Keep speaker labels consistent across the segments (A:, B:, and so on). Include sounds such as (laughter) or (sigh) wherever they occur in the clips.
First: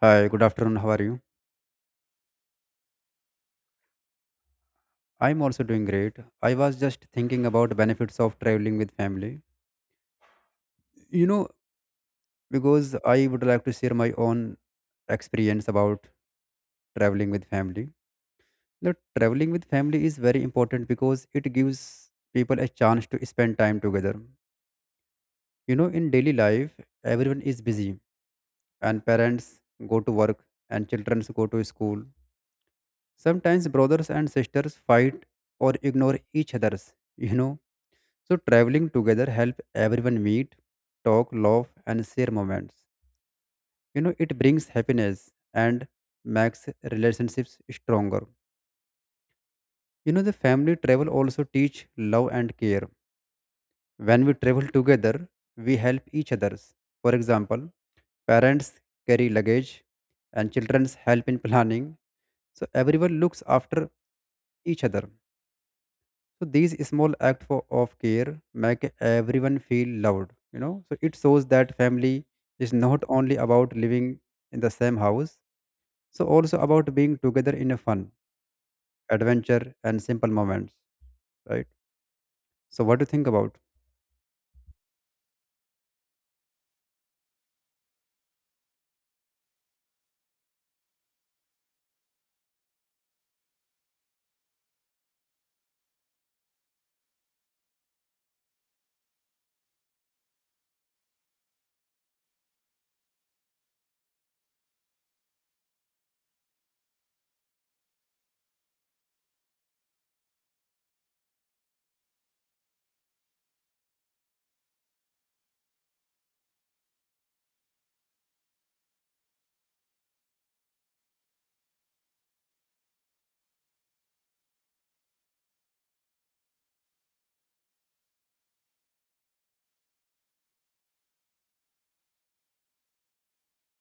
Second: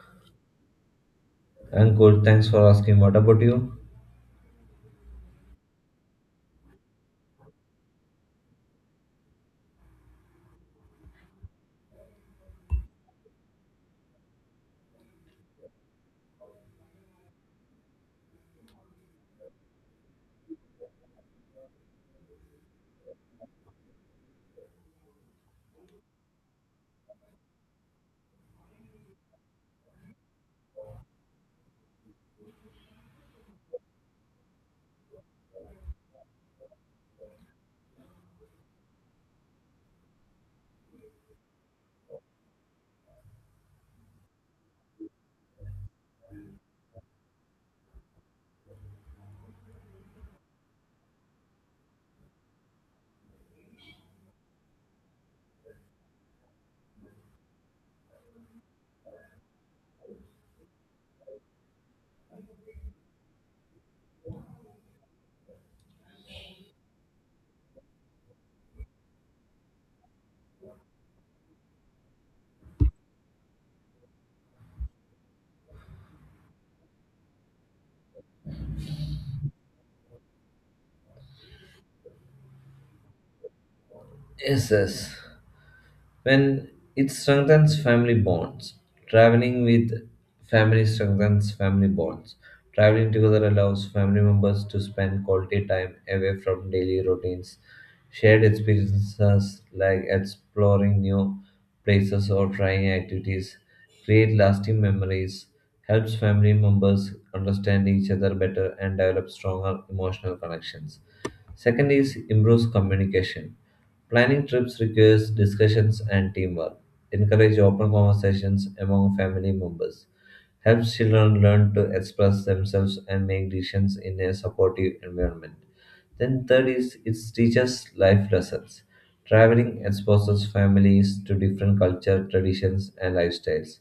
A: Hi, good afternoon. How are you?
B: I'm good. Thanks for asking. What about you?
A: I'm also doing great. I was just thinking about benefits of traveling with family. You know, because I would like to share my own experience about traveling with family. Now, traveling with family is very important because it gives people a chance to spend time together. In daily life, everyone is busy and parents go to work and children go to school. Sometimes brothers and sisters fight or ignore each others, you know So traveling together help everyone meet, talk, laugh, and share moments. It brings happiness and makes relationships stronger. The family travel also teach love and care. When we travel together, we help each others. For example, parents carry luggage and children help in planning. So everyone looks after each other. So these small acts of care make everyone feel loved. So it shows that family is not only about living in the same house, so also about being together in a fun, adventure, and simple moments, right? So what do you think about?
B: Yes, yes. When it strengthens family bonds, traveling with family strengthens family bonds. Traveling together allows family members to spend quality time away from daily routines. Shared experiences like exploring new places or trying activities create lasting memories, helps family members understand each other better and develop stronger emotional connections. Second is improves communication. Planning trips requires discussions and teamwork. Encourage open conversations among family members. Helps children learn to express themselves and make decisions in a supportive environment. Then third is it teaches life lessons. Traveling exposes families to different culture, traditions, and lifestyles.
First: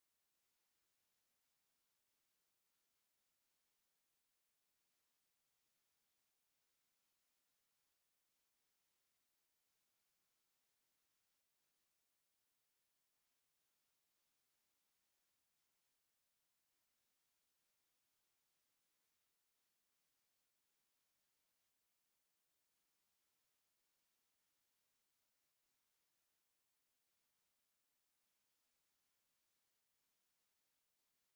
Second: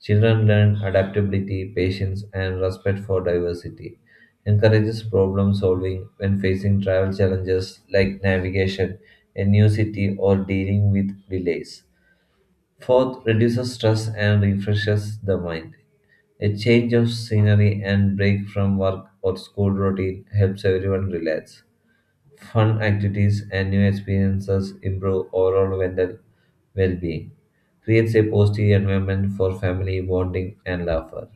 B: Children learn adaptability, patience, and respect for diversity. Encourages problem solving when facing travel challenges like navigation, a new city, or dealing with delays. Fourth, reduces stress and refreshes the mind. A change of scenery and break from work or school routine helps everyone relax. Fun activities and new experiences improve overall mental well-being. Creates a positive environment for family bonding and laughter.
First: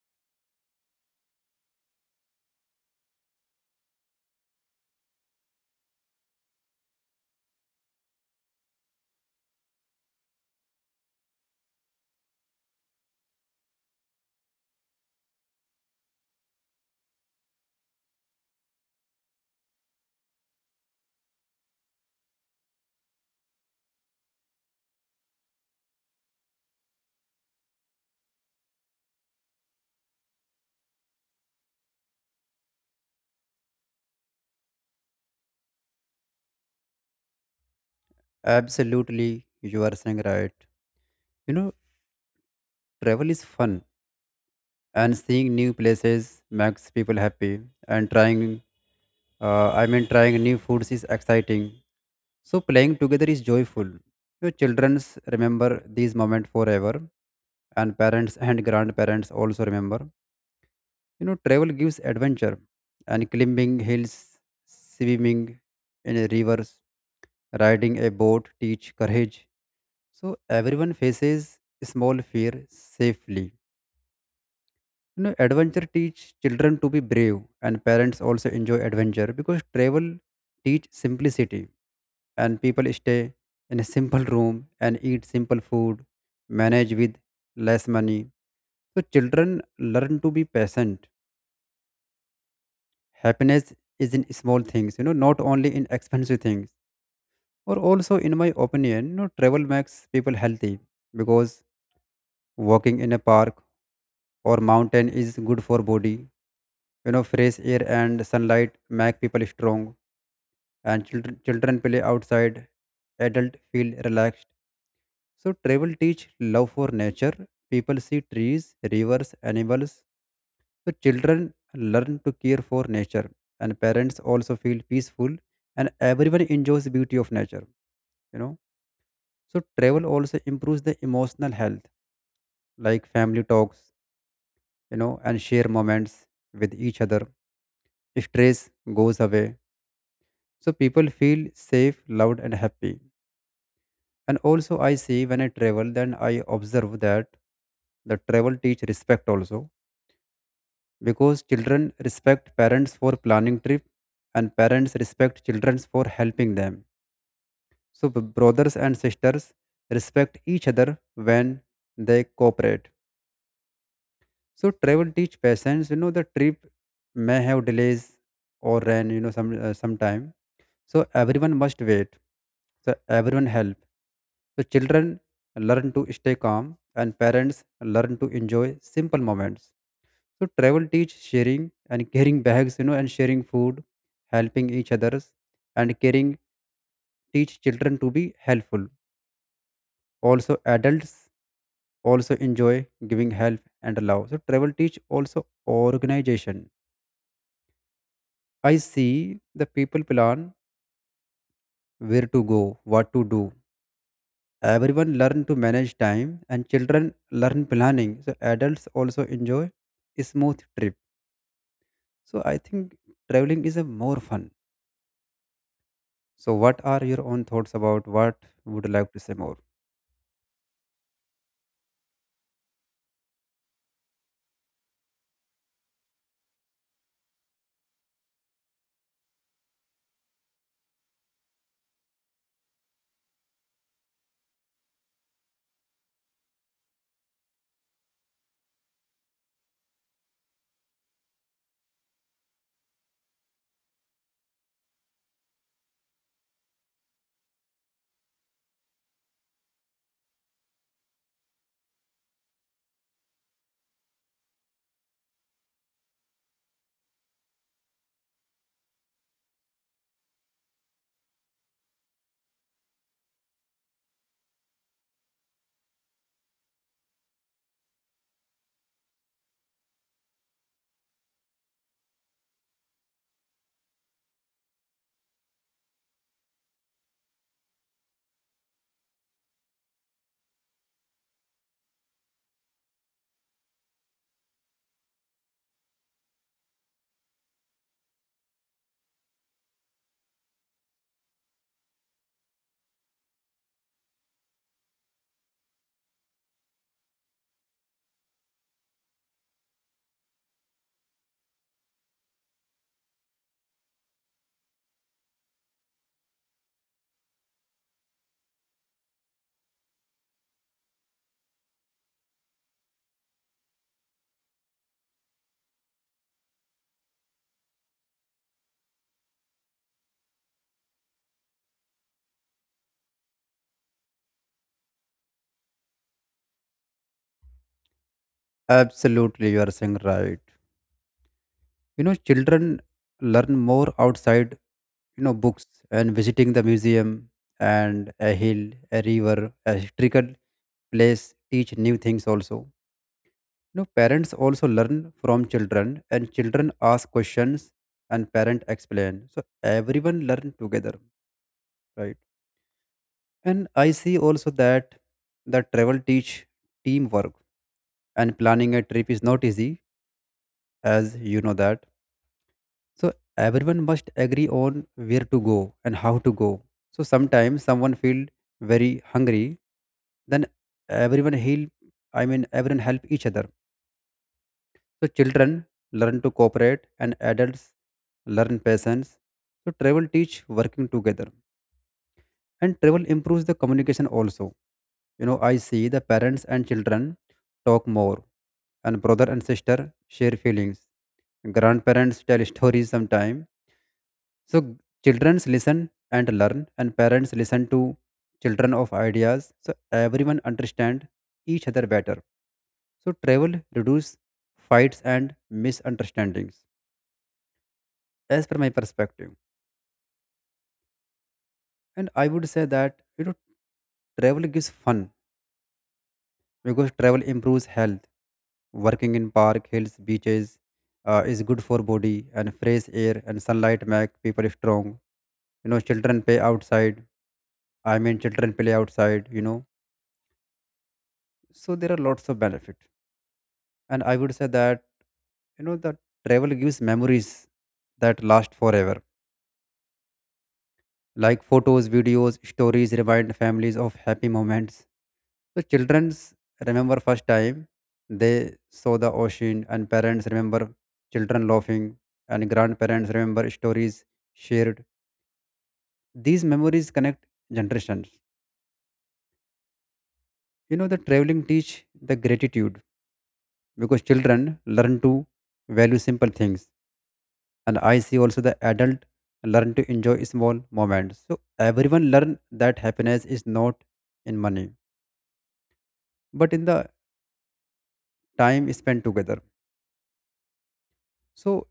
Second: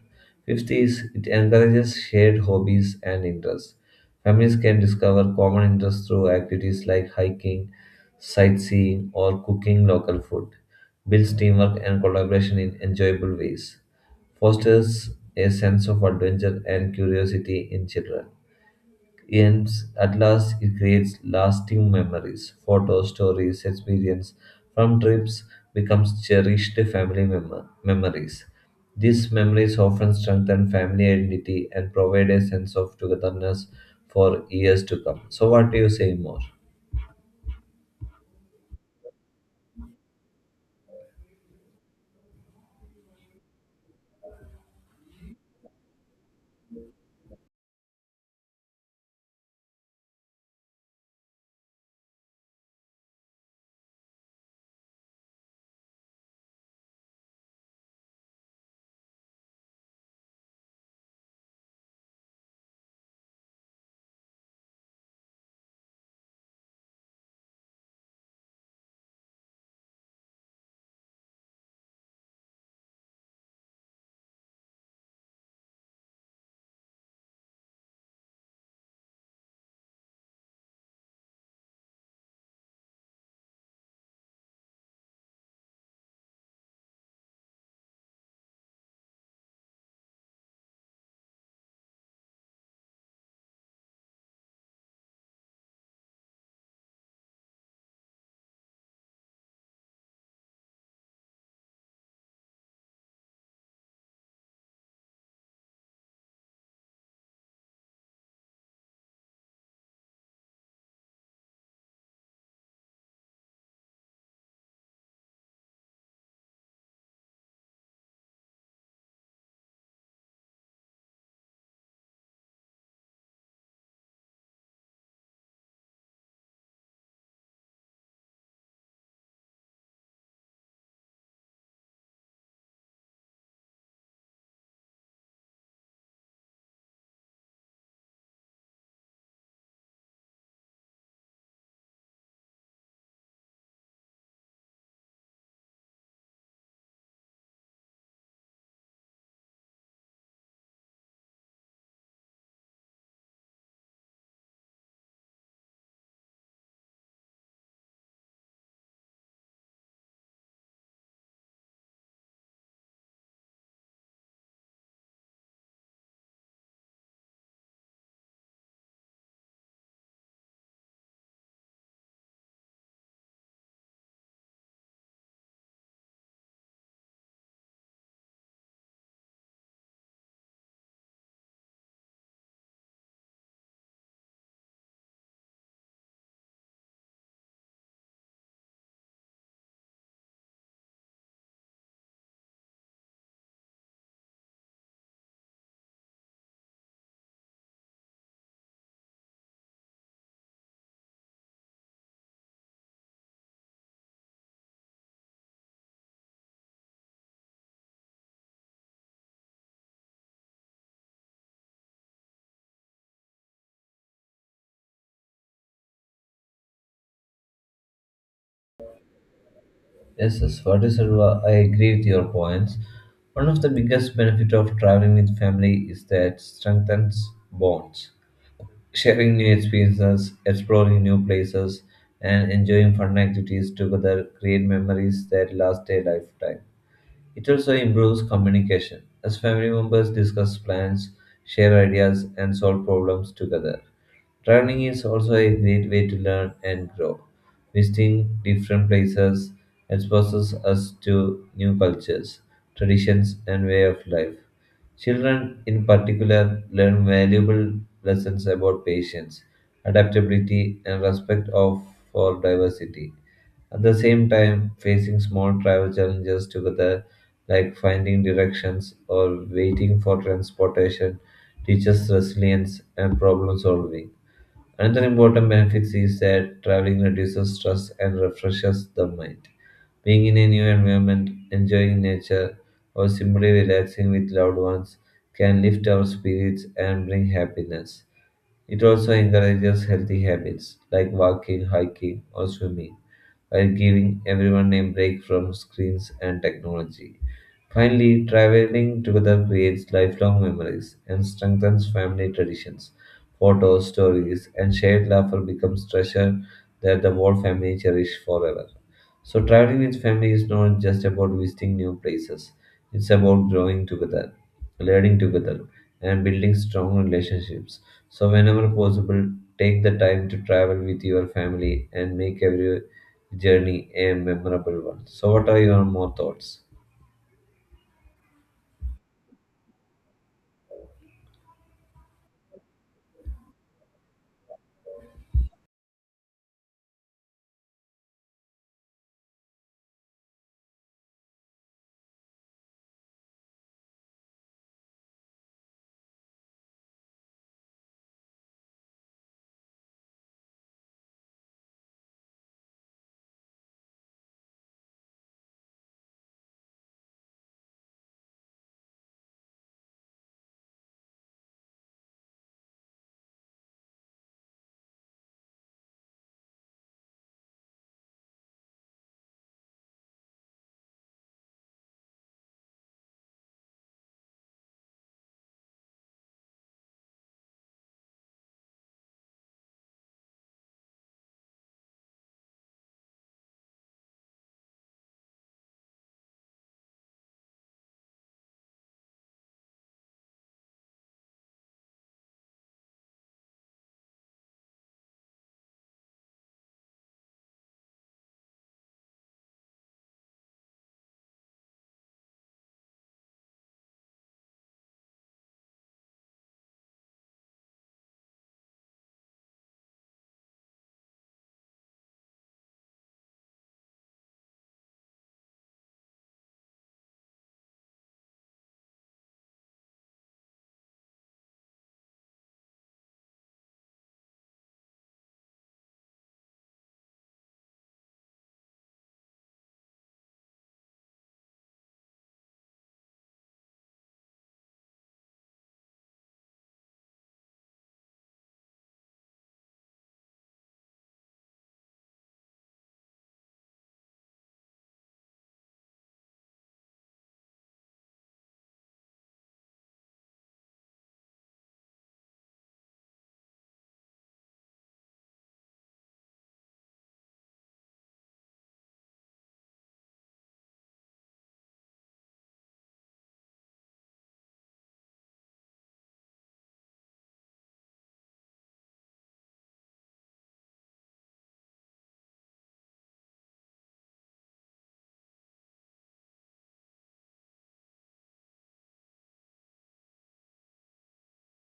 B: Fifth is it encourages shared hobbies and interests. Families can discover common interests through activities like hiking, sightseeing, or cooking local food. Builds teamwork and collaboration in enjoyable ways. Fosters a sense of adventure and curiosity in children ends at last it creates lasting memories, photos, stories, experience from trips becomes cherished family memories. These memories often strengthen family identity and provide a sense of togetherness for years to come. So what do you say more?
A: Absolutely, you are saying right. You know, travel is fun, and seeing new places makes people happy, and I mean, trying new foods is exciting. So playing together is joyful. Your children remember these moments forever, and parents and grandparents also remember. Travel gives adventure, and climbing hills, swimming in rivers, riding a boat teach courage. So everyone faces small fear safely. Adventure teach children to be brave, and parents also enjoy adventure because travel teach simplicity, and people stay in a simple room and eat simple food, manage with less money. So children learn to be patient. Happiness is in small things, not only in expensive things. Or also, in my opinion, travel makes people healthy because walking in a park or mountain is good for body. Fresh air and sunlight make people strong, and children play outside. Adults feel relaxed, so travel teach love for nature. People see trees, rivers, animals, so children learn to care for nature, and parents also feel peaceful, and everyone enjoys the beauty of nature know so travel also improves the emotional health, like family talks, and share moments with each other. Stress goes away. So people feel safe, loved, and happy. And also, I see when I travel, then I observe that the travel teach respect also because children respect parents for planning trip and parents respect children for helping them. So brothers and sisters respect each other when they cooperate. So travel teach patience. You know the trip may have delays or rain. You know sometime. So everyone must wait. So everyone help. So children learn to stay calm and parents learn to enjoy simple moments. So travel teach sharing and carrying bags, and sharing food, helping each others and caring teach children to be helpful. Also adults also enjoy giving help and love. So travel teach also organization. I see the people plan where to go, what to do. Everyone learn to manage time and children learn planning. So adults also enjoy a smooth trip. So I think traveling is a more fun. So what are your own thoughts about what would you like to say more?
B: Yes, yes, what is Sarva? I agree with your points. One of the biggest benefit of traveling with family is that strengthens bonds, sharing new experiences, exploring new places, and enjoying fun activities together create memories that last a lifetime. It also improves communication as family members discuss plans, share ideas, and solve problems together. Traveling is also a great way to learn and grow. Visiting different places exposes us to new cultures, traditions, and way of life. Children, in particular, learn valuable lessons about patience, adaptability, and for diversity. At the same time, facing small travel challenges together, like finding directions or waiting for transportation, teaches resilience and problem solving. Another important benefit is that traveling reduces stress and refreshes the mind. Being in a new environment, enjoying nature, or simply relaxing with loved ones can lift our spirits and bring happiness. It also encourages healthy habits like walking, hiking, or swimming, while giving everyone a break from screens and technology. Finally, traveling together creates lifelong memories and strengthens family traditions. Photos, stories, and shared laughter becomes treasure that the whole family cherish forever. So traveling with family is not just about visiting new places. It's about growing together, learning together, and building strong relationships. So whenever possible, take the time to travel with your family and make every journey a memorable one. So what are your more thoughts?
A: Absolutely, you are saying right. Children learn more outside, books and visiting the museum and a hill, a river, a historical place teach new things also. No, parents also learn from children, and children ask questions, and parent explain. So everyone learn together, right? And I see also that that travel teach teamwork, and planning a trip is not easy, as you know that. So everyone must agree on where to go and how to go. So sometimes someone feel very hungry, then everyone help. I mean, everyone help each other. So children learn to cooperate and adults learn patience. So travel teach working together, and travel improves the communication also. I see the parents and children talk more and brother and sister share feelings. Grandparents tell stories sometime. So children listen and learn and parents listen to children of ideas. So everyone understand each other better. So travel reduce fights and misunderstandings, as per my perspective. And I would say that travel gives fun because travel improves health, working in park, hills, beaches, is good for body, and fresh air and sunlight make people strong. You know children play outside i mean children play outside. So there are lots of benefit, and I would say that the travel gives memories that last forever, like photos, videos, stories remind families of happy moments. So childrens remember first time they saw the ocean, and parents remember children laughing, and grandparents remember stories shared. These memories connect generations. The traveling teach the gratitude because children learn to value simple things, and I see also the adult learn to enjoy small moments. So everyone learn that happiness is not in money, but in the time spent together. So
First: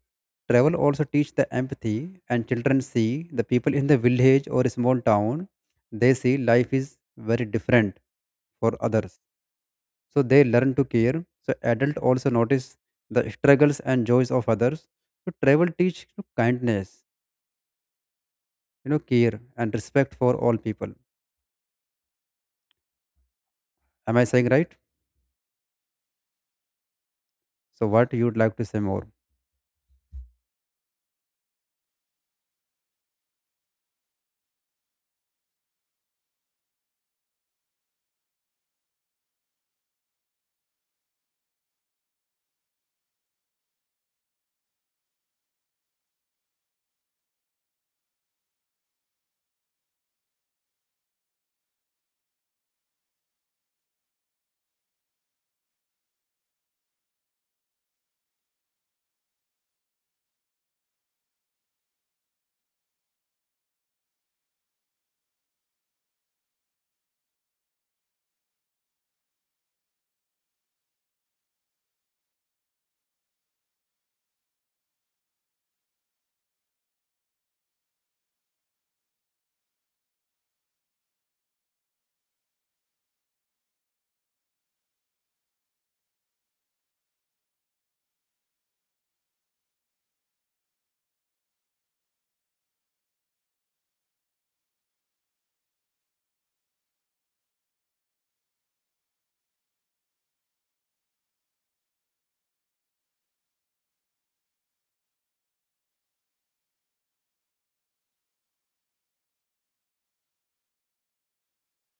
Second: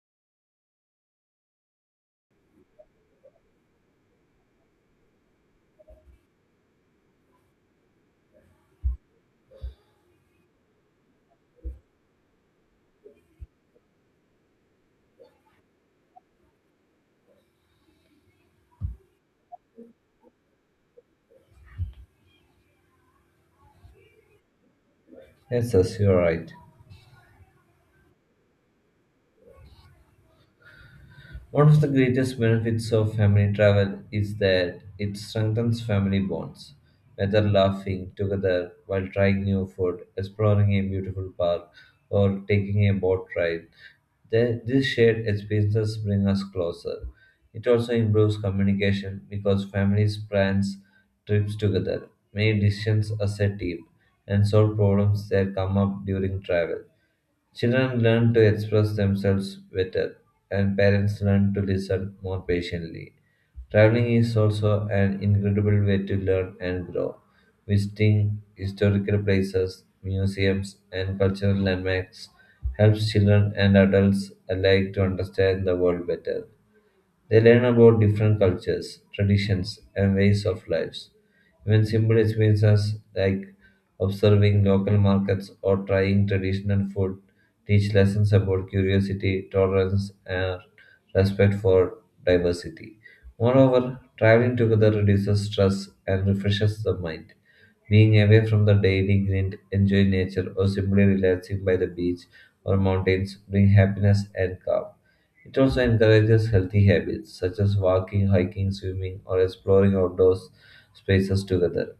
A: travel also teach the empathy, and children see the people in the village or small town, they see life is very different for others. So they learn to care. So adult also notice the struggles and joys of others. So travel teach kindness, care and respect for all people. Am I saying right?
B: Yes, yes, you're right.
A: So what you'd like to say more?
B: One of the greatest benefits of family travel is that it strengthens family bonds. Whether laughing together while trying new food, exploring a beautiful park, or taking a boat ride, these shared experiences bring us closer. It also improves communication because families plans trips together, make decisions as a team, and solve problems that come up during travel. Children learn to express themselves better, and parents learn to listen more patiently. Traveling is also an incredible way to learn and grow. Visiting historical places, museums, and cultural landmarks helps children and adults alike to understand the world better. They learn about different cultures, traditions, and ways of lives. Even simple experiences like observing local markets or trying traditional food teach lessons about curiosity, tolerance, and respect for diversity. Moreover, traveling together reduces stress and refreshes the mind. Being away from the daily grind, enjoying nature, or simply relaxing by the beach or mountains bring happiness and calm. It also encourages healthy habits such as walking, hiking, swimming, or exploring outdoor spaces together.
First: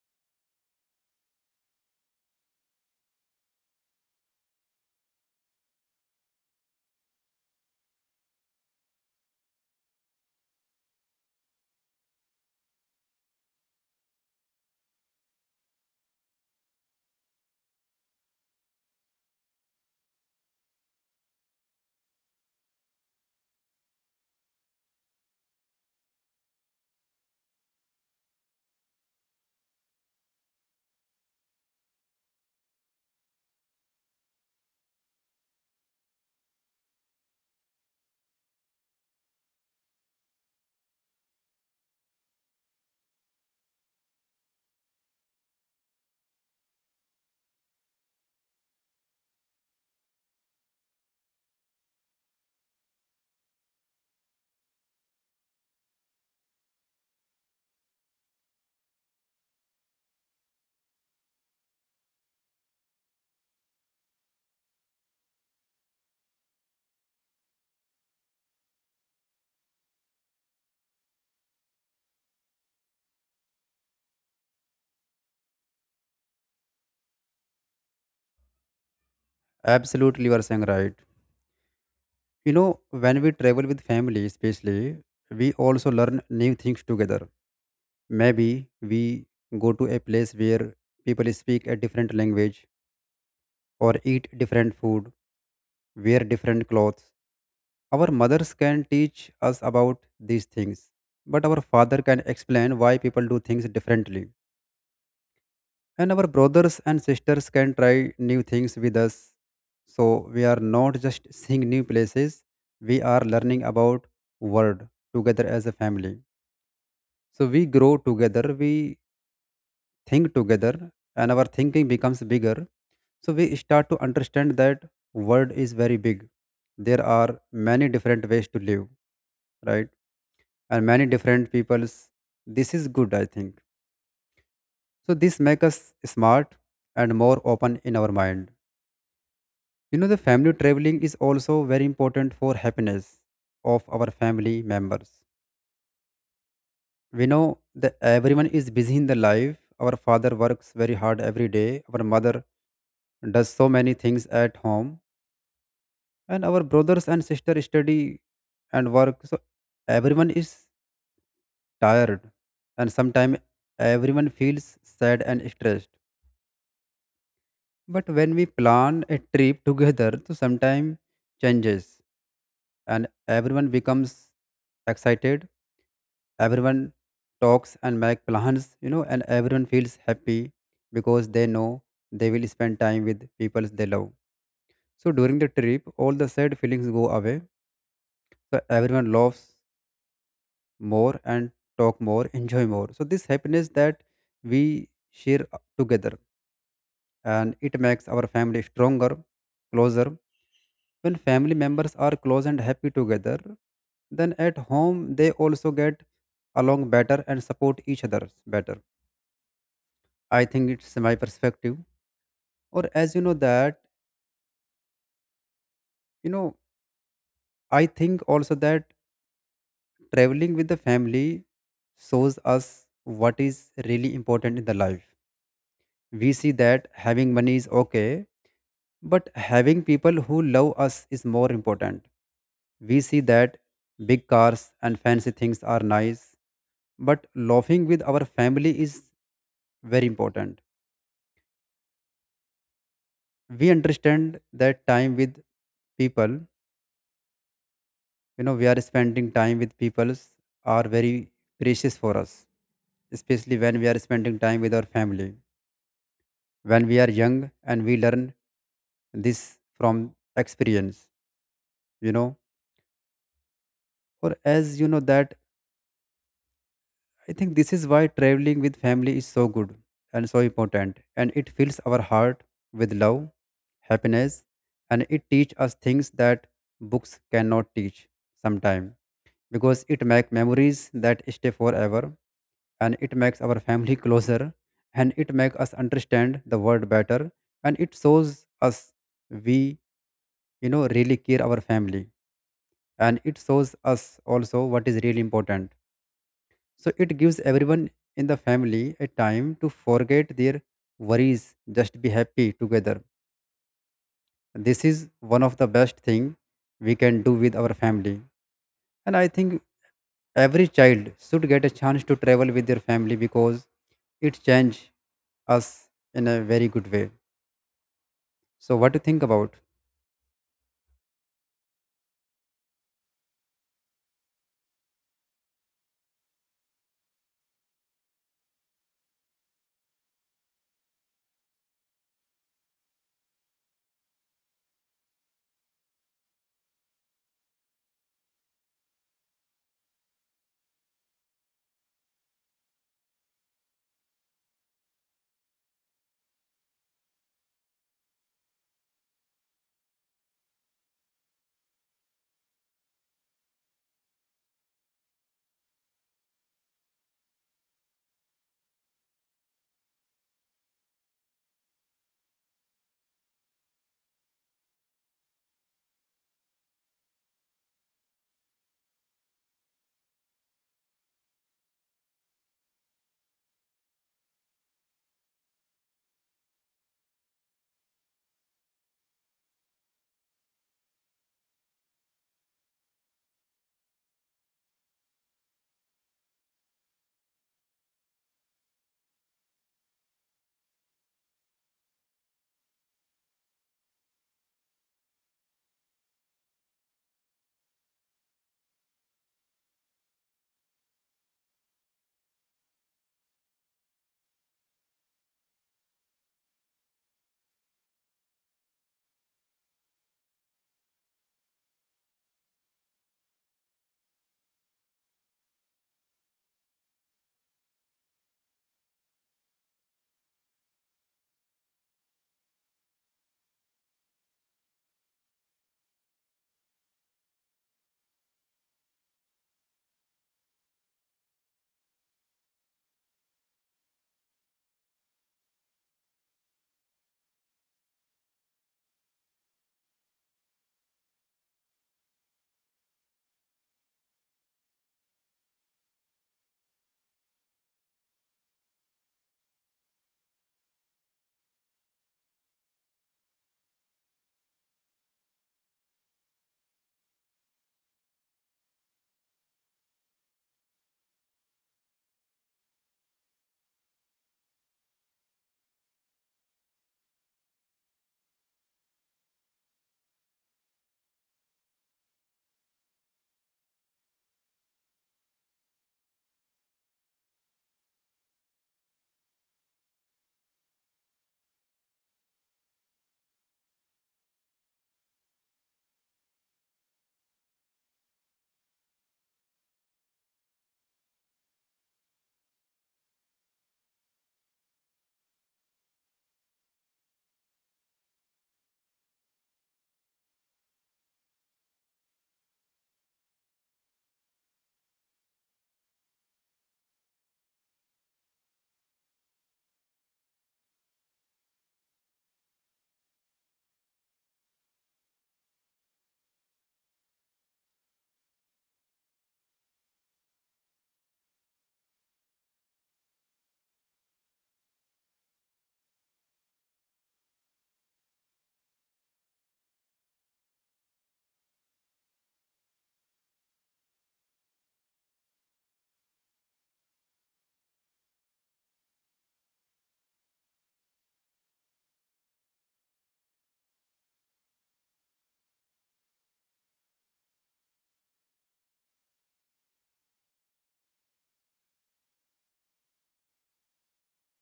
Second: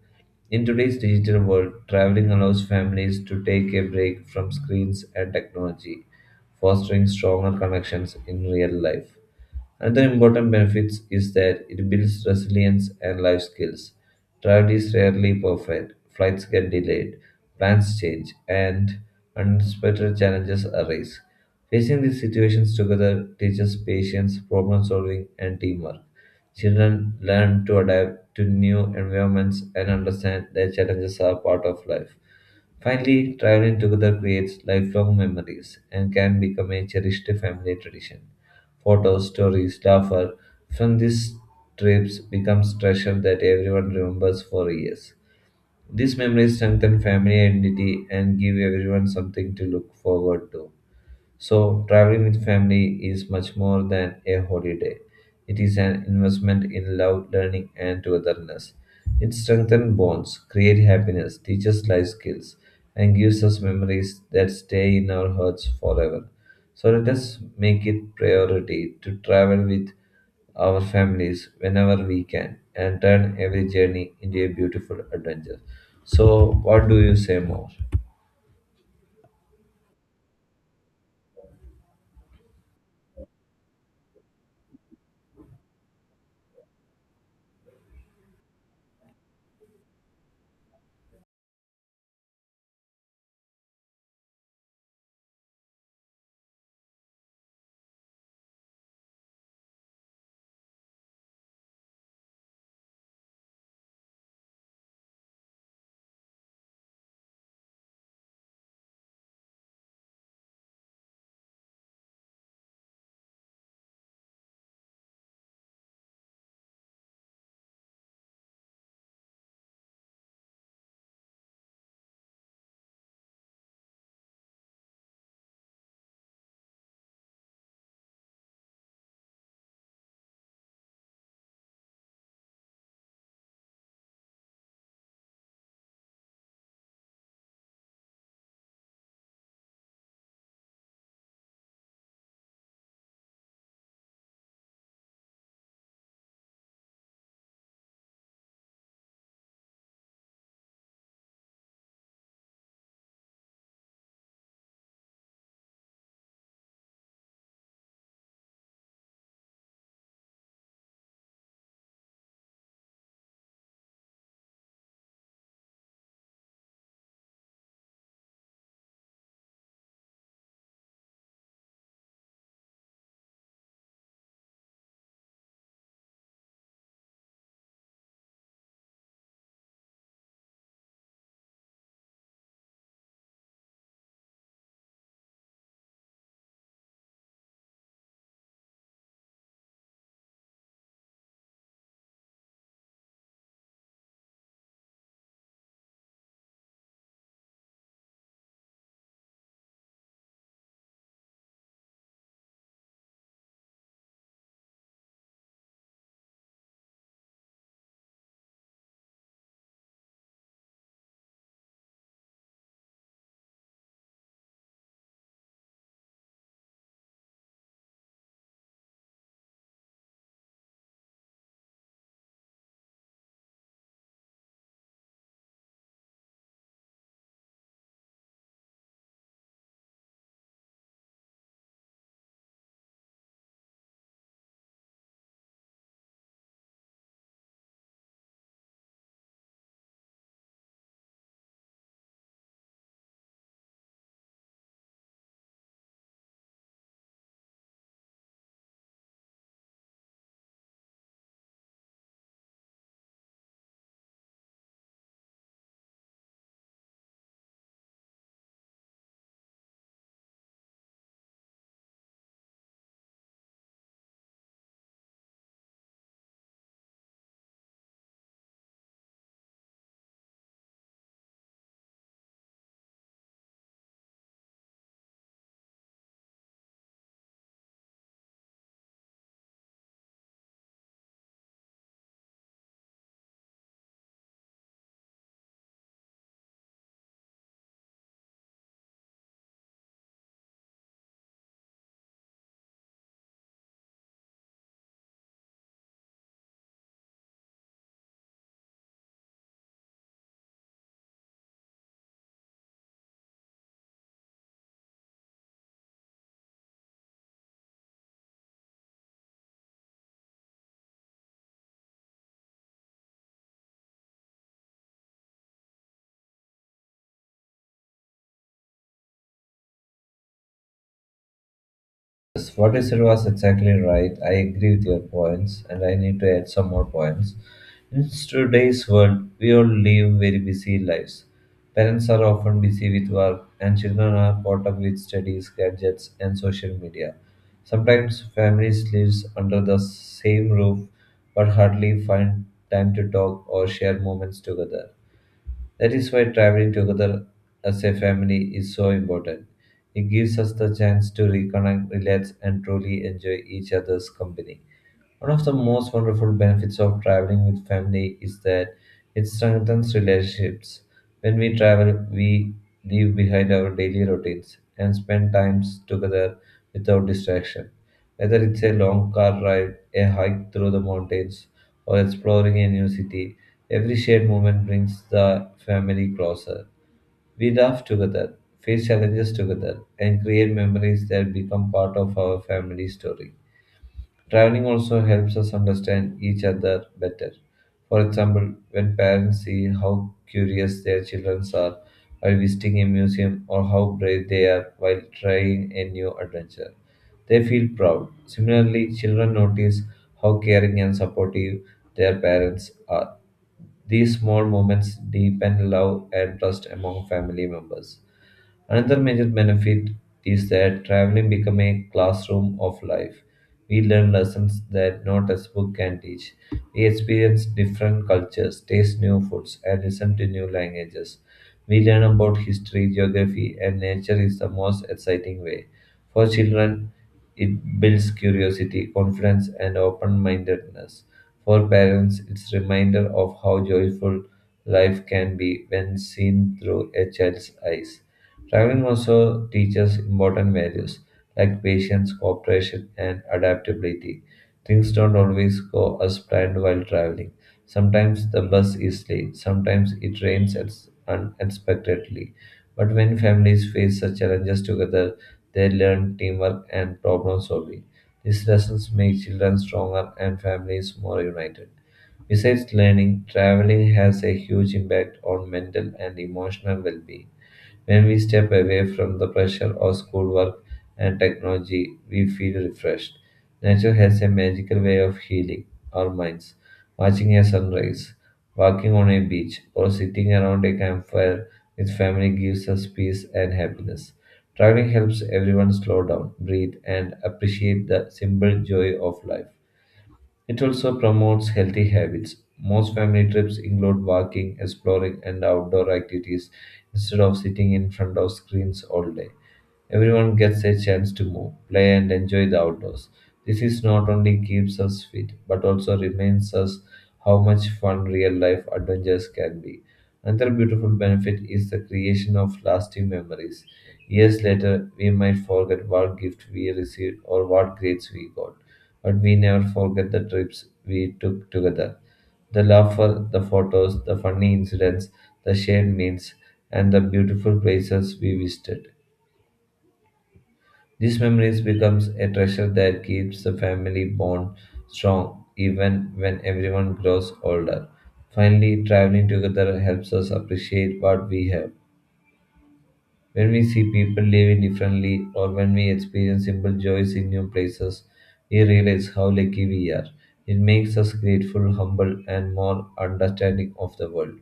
B: In today's digital world, traveling allows families to take a break from screens and technology, fostering stronger connections in real life. Another important benefit is that it builds resilience and life skills. Travel is rarely perfect, flights get delayed, plans change, and unexpected challenges arise. Facing these situations together teaches patience, problem solving, and teamwork. Children learn to adapt to new environments and understand that challenges are part of life. Finally, traveling together creates lifelong memories and can become a cherished family tradition. Photos, stories, laughter from these trips becomes treasure that everyone remembers for years. These memories strengthen family identity and give everyone something to look forward to. So, traveling with family is much more than a holiday. It is an investment in love, learning, and togetherness. It strengthens bonds, creates happiness, teaches life skills, and gives us memories that stay in our hearts forever. So, let us make it priority to travel with our families whenever we can and turn every journey into a beautiful adventure. So, what do you say more?
A: Absolutely you are saying right. When we travel with family especially, we also learn new things together. Maybe we go to a place where people speak a different language or eat different food, wear different clothes. Our mothers can teach us about these things, but our father can explain why people do things differently. And our brothers and sisters can try new things with us. So we are not just seeing new places, we are learning about world together as a family. So we grow together, we think together and our thinking becomes bigger. So we start to understand that world is very big. There are many different ways to live, right? And many different peoples. This is good, I think. So this makes us smart and more open in our mind. The family traveling is also very important for happiness of our family members. We know that everyone is busy in the life. Our father works very hard every day. Our mother does so many things at home, and our brothers and sisters study and work, so everyone is tired, and sometimes everyone feels sad and stressed. But when we plan a trip together, so sometimes changes, and everyone becomes excited. Everyone talks and make plans, and everyone feels happy because they know they will spend time with people they love. So during the trip all the sad feelings go away. So everyone laughs more and talk more, (laughs) enjoy more. So this happiness that we share together, and it makes our family stronger, closer. When family members are close and happy together, then at home they also get along better and support each other better. I think it's my perspective. Or as you know that, you know, I think also that traveling with the family shows us what is really important in the life. We see that having money is okay, but having people who love us is more important. We see that big cars and fancy things are nice, but laughing with our family is very important. We understand that time with people, we are spending time with people are very precious for us, especially when we are spending time with our family. When we are young and we learn this from experience, you know, or as you know that I think this is why traveling with family is so good and so important, and it fills our heart with love, happiness, and it teaches us things that books cannot teach sometimes, because it makes memories that stay forever and it makes our family (laughs) closer and it makes us understand the world better and it shows us we really care our family and it shows us also what is really important, so it gives everyone in the family a time to forget their worries, just be happy together. This is one of the best thing we can do with our family. And I think every child should get a chance to travel with their family because it change us in a very good way. So what do you think about?
B: Yes, what you said was exactly right. I agree with your points, and I need to add some more points. In today's world, we all live very busy lives. Parents are often busy with work, and children are caught up with studies, gadgets, and social media. Sometimes families live under the same roof but hardly find time to talk or share moments together. That is why traveling together as a family is so important. It gives us the chance to reconnect, relax, and truly enjoy each other's company. One of the most wonderful benefits of traveling with family is that it strengthens relationships. When we travel, we leave behind our daily routines and spend times together without distraction. Whether it's a long car ride, a hike through the mountains, or exploring a new city, every shared moment brings the family closer. We laugh together, face challenges together, and create memories that become part of our family story. Traveling also helps us understand each other better. For example, when parents see how curious their children are while visiting a museum or how brave they are while trying a new adventure, they feel proud. Similarly, children notice how caring and supportive their parents are. These small moments deepen love and trust among family members. Another major benefit is that traveling becomes a classroom of life. We learn lessons that no textbook can teach. We experience different cultures, taste new foods, and listen to new languages. We learn about history, geography, and nature is the most exciting way. For children, it builds curiosity, confidence, and open-mindedness. For parents, it's reminder of how joyful life can be when seen through a child's eyes. Traveling also teaches important values like patience, cooperation, and adaptability. Things don't always go as planned while traveling. Sometimes the bus is late, sometimes it rains unexpectedly. But when families face such challenges together, they learn teamwork and problem solving. These lessons make children stronger and families more united. Besides learning, traveling has a huge impact on mental and emotional well being. When we step away from the pressure of schoolwork and technology, we feel refreshed. Nature has a magical way of healing our minds. Watching a sunrise, walking on a beach, or sitting around a campfire with family gives us peace and happiness. Traveling helps everyone slow down, breathe, and appreciate the simple joy of life. It also promotes healthy habits. Most family trips include walking, exploring, and outdoor activities instead of sitting in front of screens all day. Everyone gets a chance to move, play, and enjoy the outdoors. This is not only keeps us fit, but also reminds us how much fun real life adventures can be. Another beautiful benefit is the creation of lasting memories. Years later, we might forget what gift we received or what grades we got, but we never forget the trips we took together. The laughter, the photos, the funny incidents, the shared meals, and the beautiful places we visited. These memories becomes a treasure that keeps the family bond strong even when everyone grows older. Finally, traveling together helps us appreciate what we have when we see people living differently or when we experience simple joys in new places, we realize how lucky we are. It makes us grateful, humble, and more understanding of the world.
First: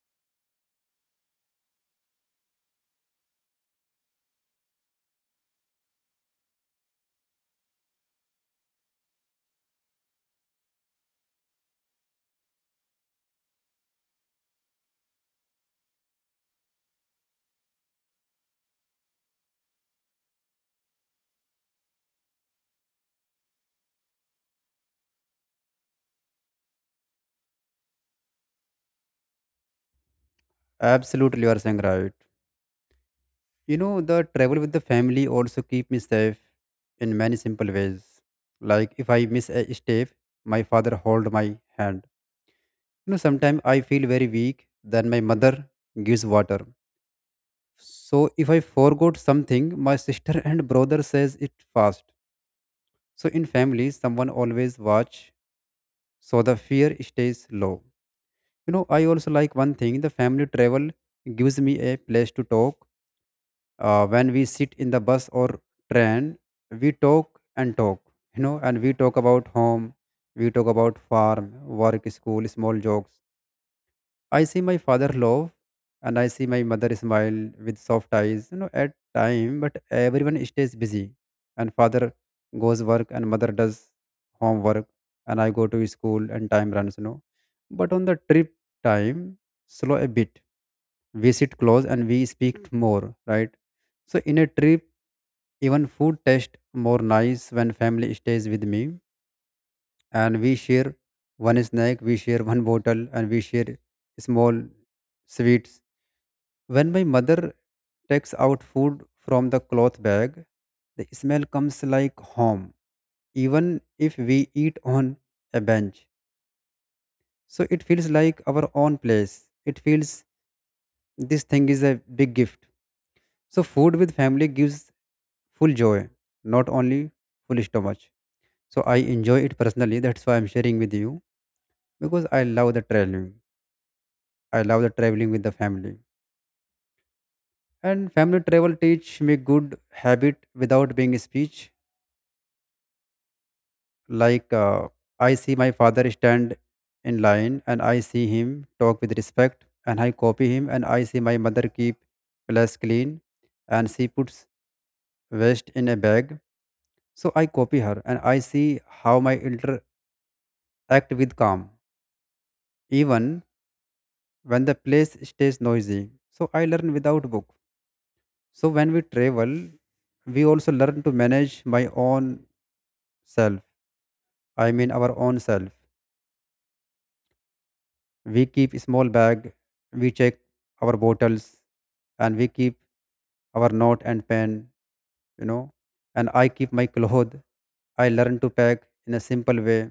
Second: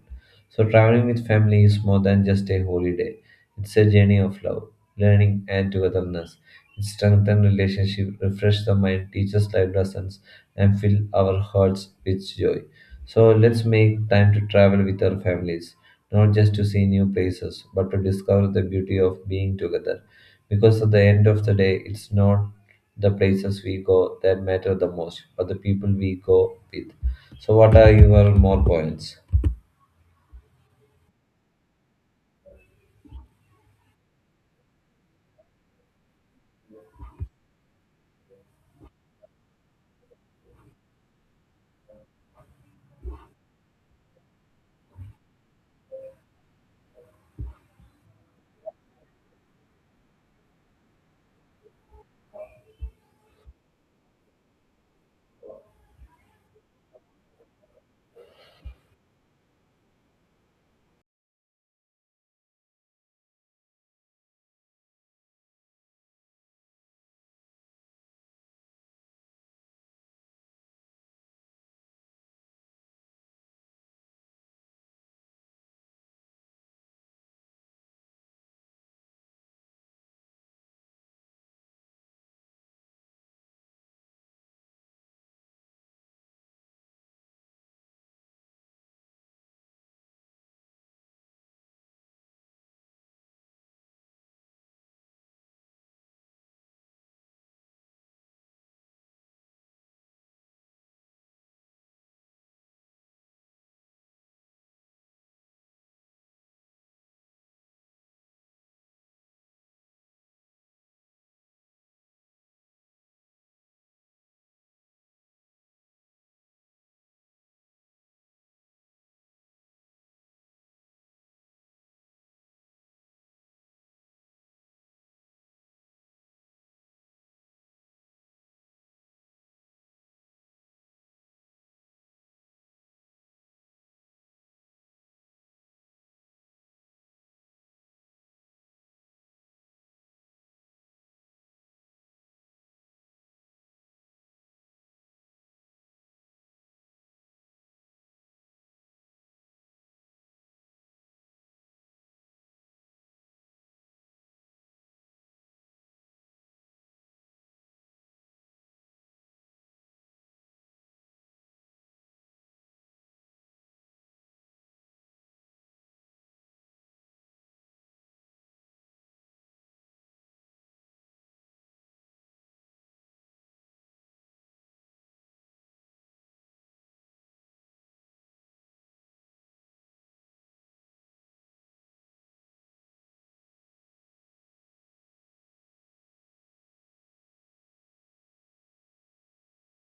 B: So, traveling with family is more than just a holiday, it's a journey of love, learning, and togetherness. It strengthens relationship, refresh the mind, teaches life lessons, and fill our hearts with joy. So let's make time to travel with our families not just to see new places, but to discover the beauty of being together. Because at the end of the day, it's not the places we go that matter the most, but the people we go with. So, what are your more points?
A: Absolutely, you are saying right. The travel with the family also keep me safe in many simple ways. Like if I miss a step, my father hold my hand. Sometimes, I feel very weak, then my mother gives water. So if I forgot something, my sister (laughs) and brother says it fast. So in family, someone always watch, so the fear stays low. You know, I also like one thing, the family travel gives me a place to talk. When we sit in the bus or train, we talk and talk, you know, and we talk about home, we talk about farm, work, school, small jokes. I see my father love and I see my mother smile with soft eyes, you know, at time, but everyone stays busy. And father goes work and mother does homework and I go to school and time runs, you know. But on the trip time, slow a bit. We sit close and we speak more, right? So in a trip, even food tastes more nice when family stays with me and we share one snack, we share one bottle, and we share small sweets. When my mother takes out food from the cloth bag, the smell comes like home, even if we eat on a bench. So it feels like our own place. It feels this thing is a big gift. So food with family gives full joy, not only full stomach. So I enjoy it personally. That's why I'm sharing with you because I love the traveling. I love the traveling with the family. And family travel teach me good habit without being speech. Like I see my father stand in line and I see him talk with respect and I copy him and I see my mother keep place clean and she puts waste in a bag. So I copy her and I see how my elder act with calm even when the place stays noisy. So I learn without book. So when we travel, we also learn to manage my own self. I mean our own self. We keep a small bag, we check our bottles, and we keep our note and pen, you know. And I keep my clothes. I learn to pack in a simple way.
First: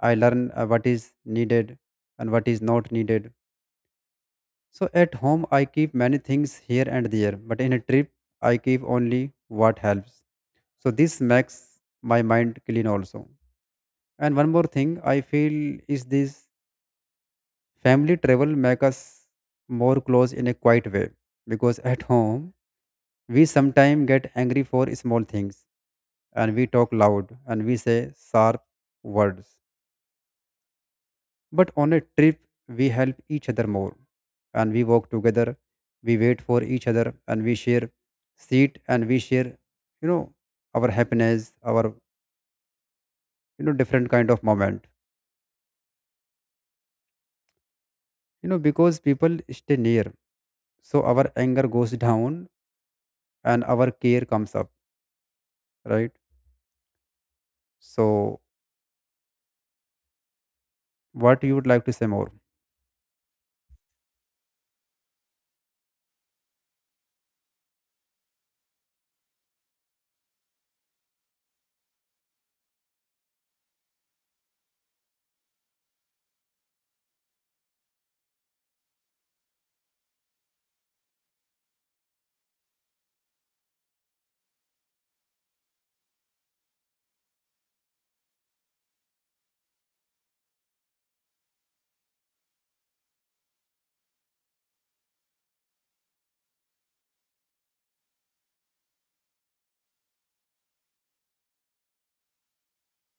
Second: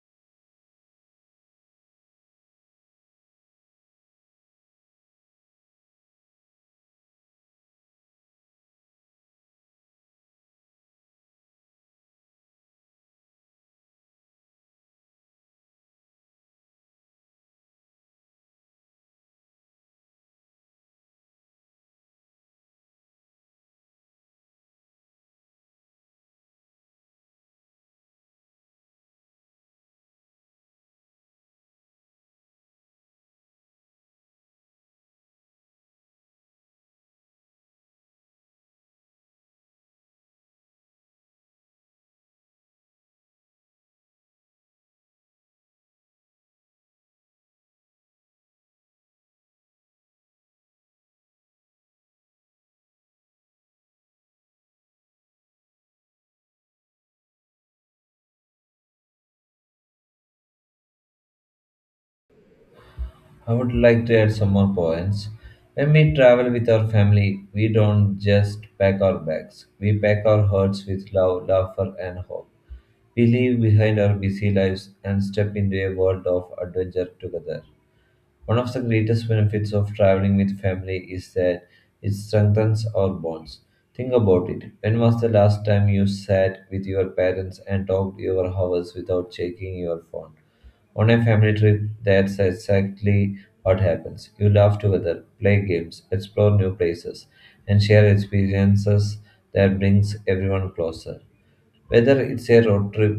A: I learn what is needed and what is not needed. So at home, I keep many things here and there, but in a trip, I keep only what helps. So this makes my mind clean also. And one more thing I feel is this family travel make us more close in a quiet way because at home we sometimes get angry for small things and we talk loud and we say sharp words. But on a trip we help each other more and we walk together, we wait for each other and we share seat and we share, you know, our happiness, our, different kind of moment. You know, because people stay near so our anger goes down and our care comes up, right? So what you would like to say more?
B: I would like to add some more points. When we travel with our family, we don't just pack our bags. We pack our hearts with love, laughter, and hope. We leave behind our busy lives and step into a world of adventure together. One of the greatest benefits of traveling with family is that it strengthens our bonds. Think about it. When was the last time you sat with your parents and talked your hours without checking your phone? On a family trip, that's exactly what happens. You laugh together, play games, explore new places, and share experiences that brings everyone closer. Whether it's a road trip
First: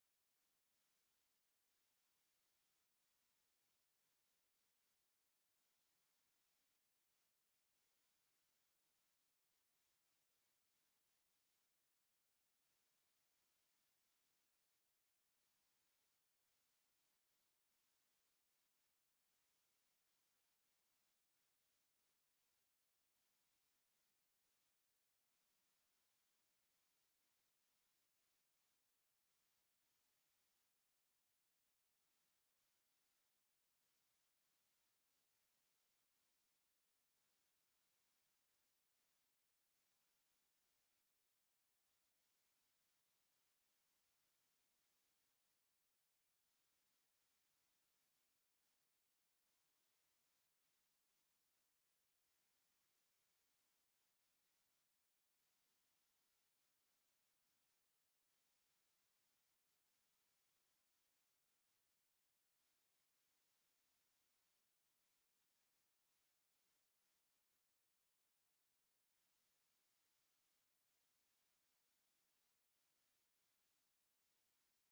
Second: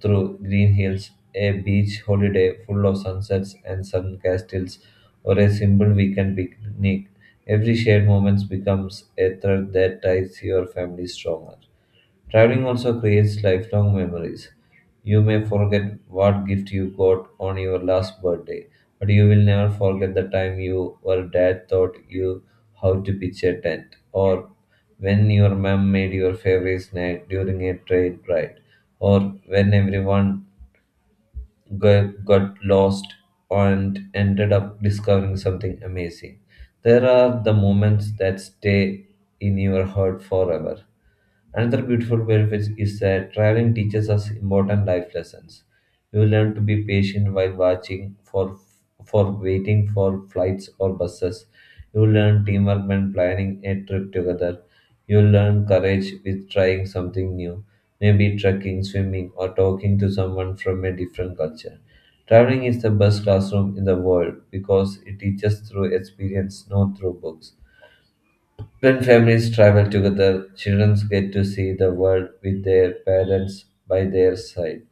B: through green hills, a beach holiday full of sunsets and sun castles, or a simple weekend picnic, every shared moment becomes a thread that ties your family stronger. Traveling also creates lifelong memories. You may forget what gift you got on your last birthday, but you will never forget the time you or dad taught you how to pitch a tent, or when your mom made your favorite snack during a train ride, or when everyone got lost and ended up discovering something amazing. There are the moments that stay in your heart forever. Another beautiful benefit is that traveling teaches us important life lessons. You learn to be patient while watching for waiting for flights or buses. You learn teamwork when planning a trip together. You learn courage with trying something new, maybe trekking, swimming, or talking to someone from a different culture. Traveling is the best classroom in the world because it teaches through experience, not through books. When families travel together, children get to see the world with their parents by their side.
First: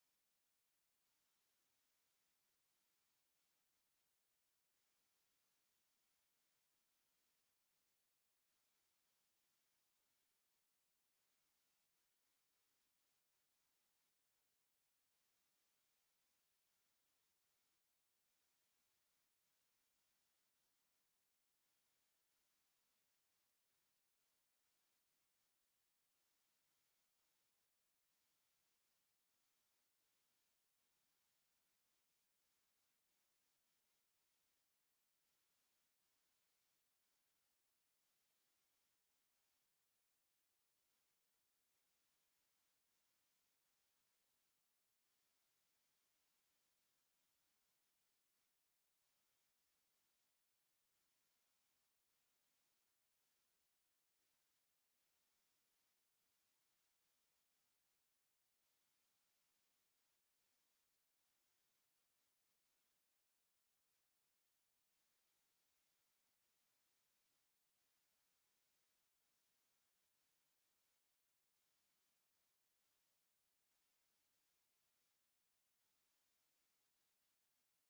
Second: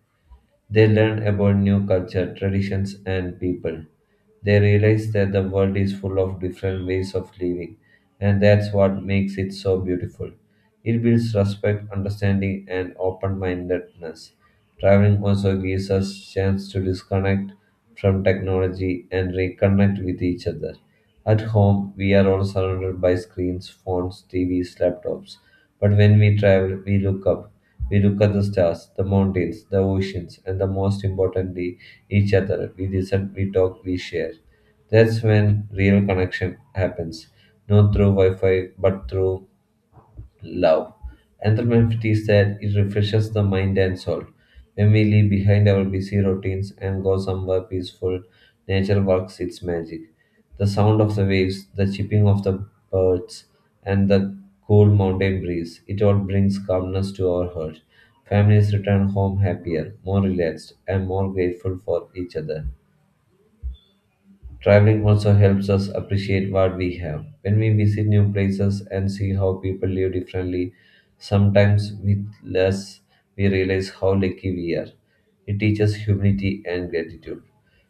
B: They learn about new culture, traditions, and people. They realize that the world is full of different ways of living, and that's what makes it so beautiful. It builds respect, understanding, and open-mindedness. Traveling also gives us chance to disconnect from technology and reconnect with each other. At home, we are all surrounded by screens, phones, TVs, laptops. But when we travel, we look up. We look at the stars, the mountains, the oceans, and the most importantly, each other. We listen, we talk, we share. That's when real connection happens. Not through Wi Fi, but through love. Anthropomorphy said it refreshes the mind and soul. When we leave behind our busy routines and go somewhere peaceful, nature works its magic. The sound of the waves, the chirping of the birds, and the cool mountain breeze, it all brings calmness to our heart. Families return home happier, more relaxed, and more grateful for each other. Traveling also helps us appreciate what we have. When we visit new places and see how people live differently, sometimes with less, we realize how lucky we are. It teaches humility and gratitude.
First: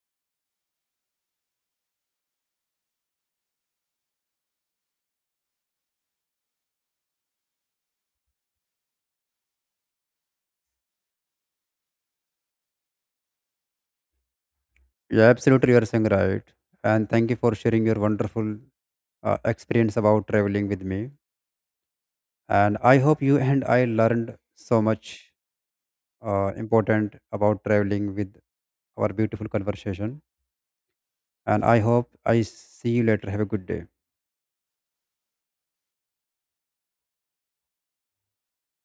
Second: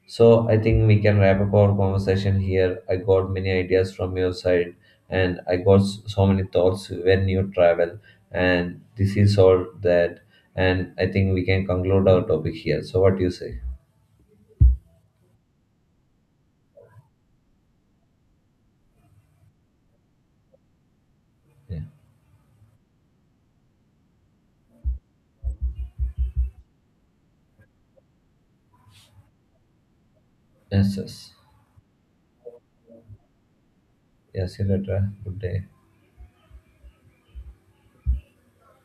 B: So I think we can wrap up our conversation here. I got many ideas from your side, and I got so many thoughts when you travel, and this is all that. And I think we can conclude our topic here. So what do you say?
A: Yeah, absolutely, you are saying right. And thank you for sharing your wonderful experience about traveling with me.
B: Yeah.
A: And I hope you and I learned so much important about traveling with our beautiful conversation.
B: Yes. Yes.
A: And I hope I see you later. Have a good day.
B: Yes. See you later. Good day.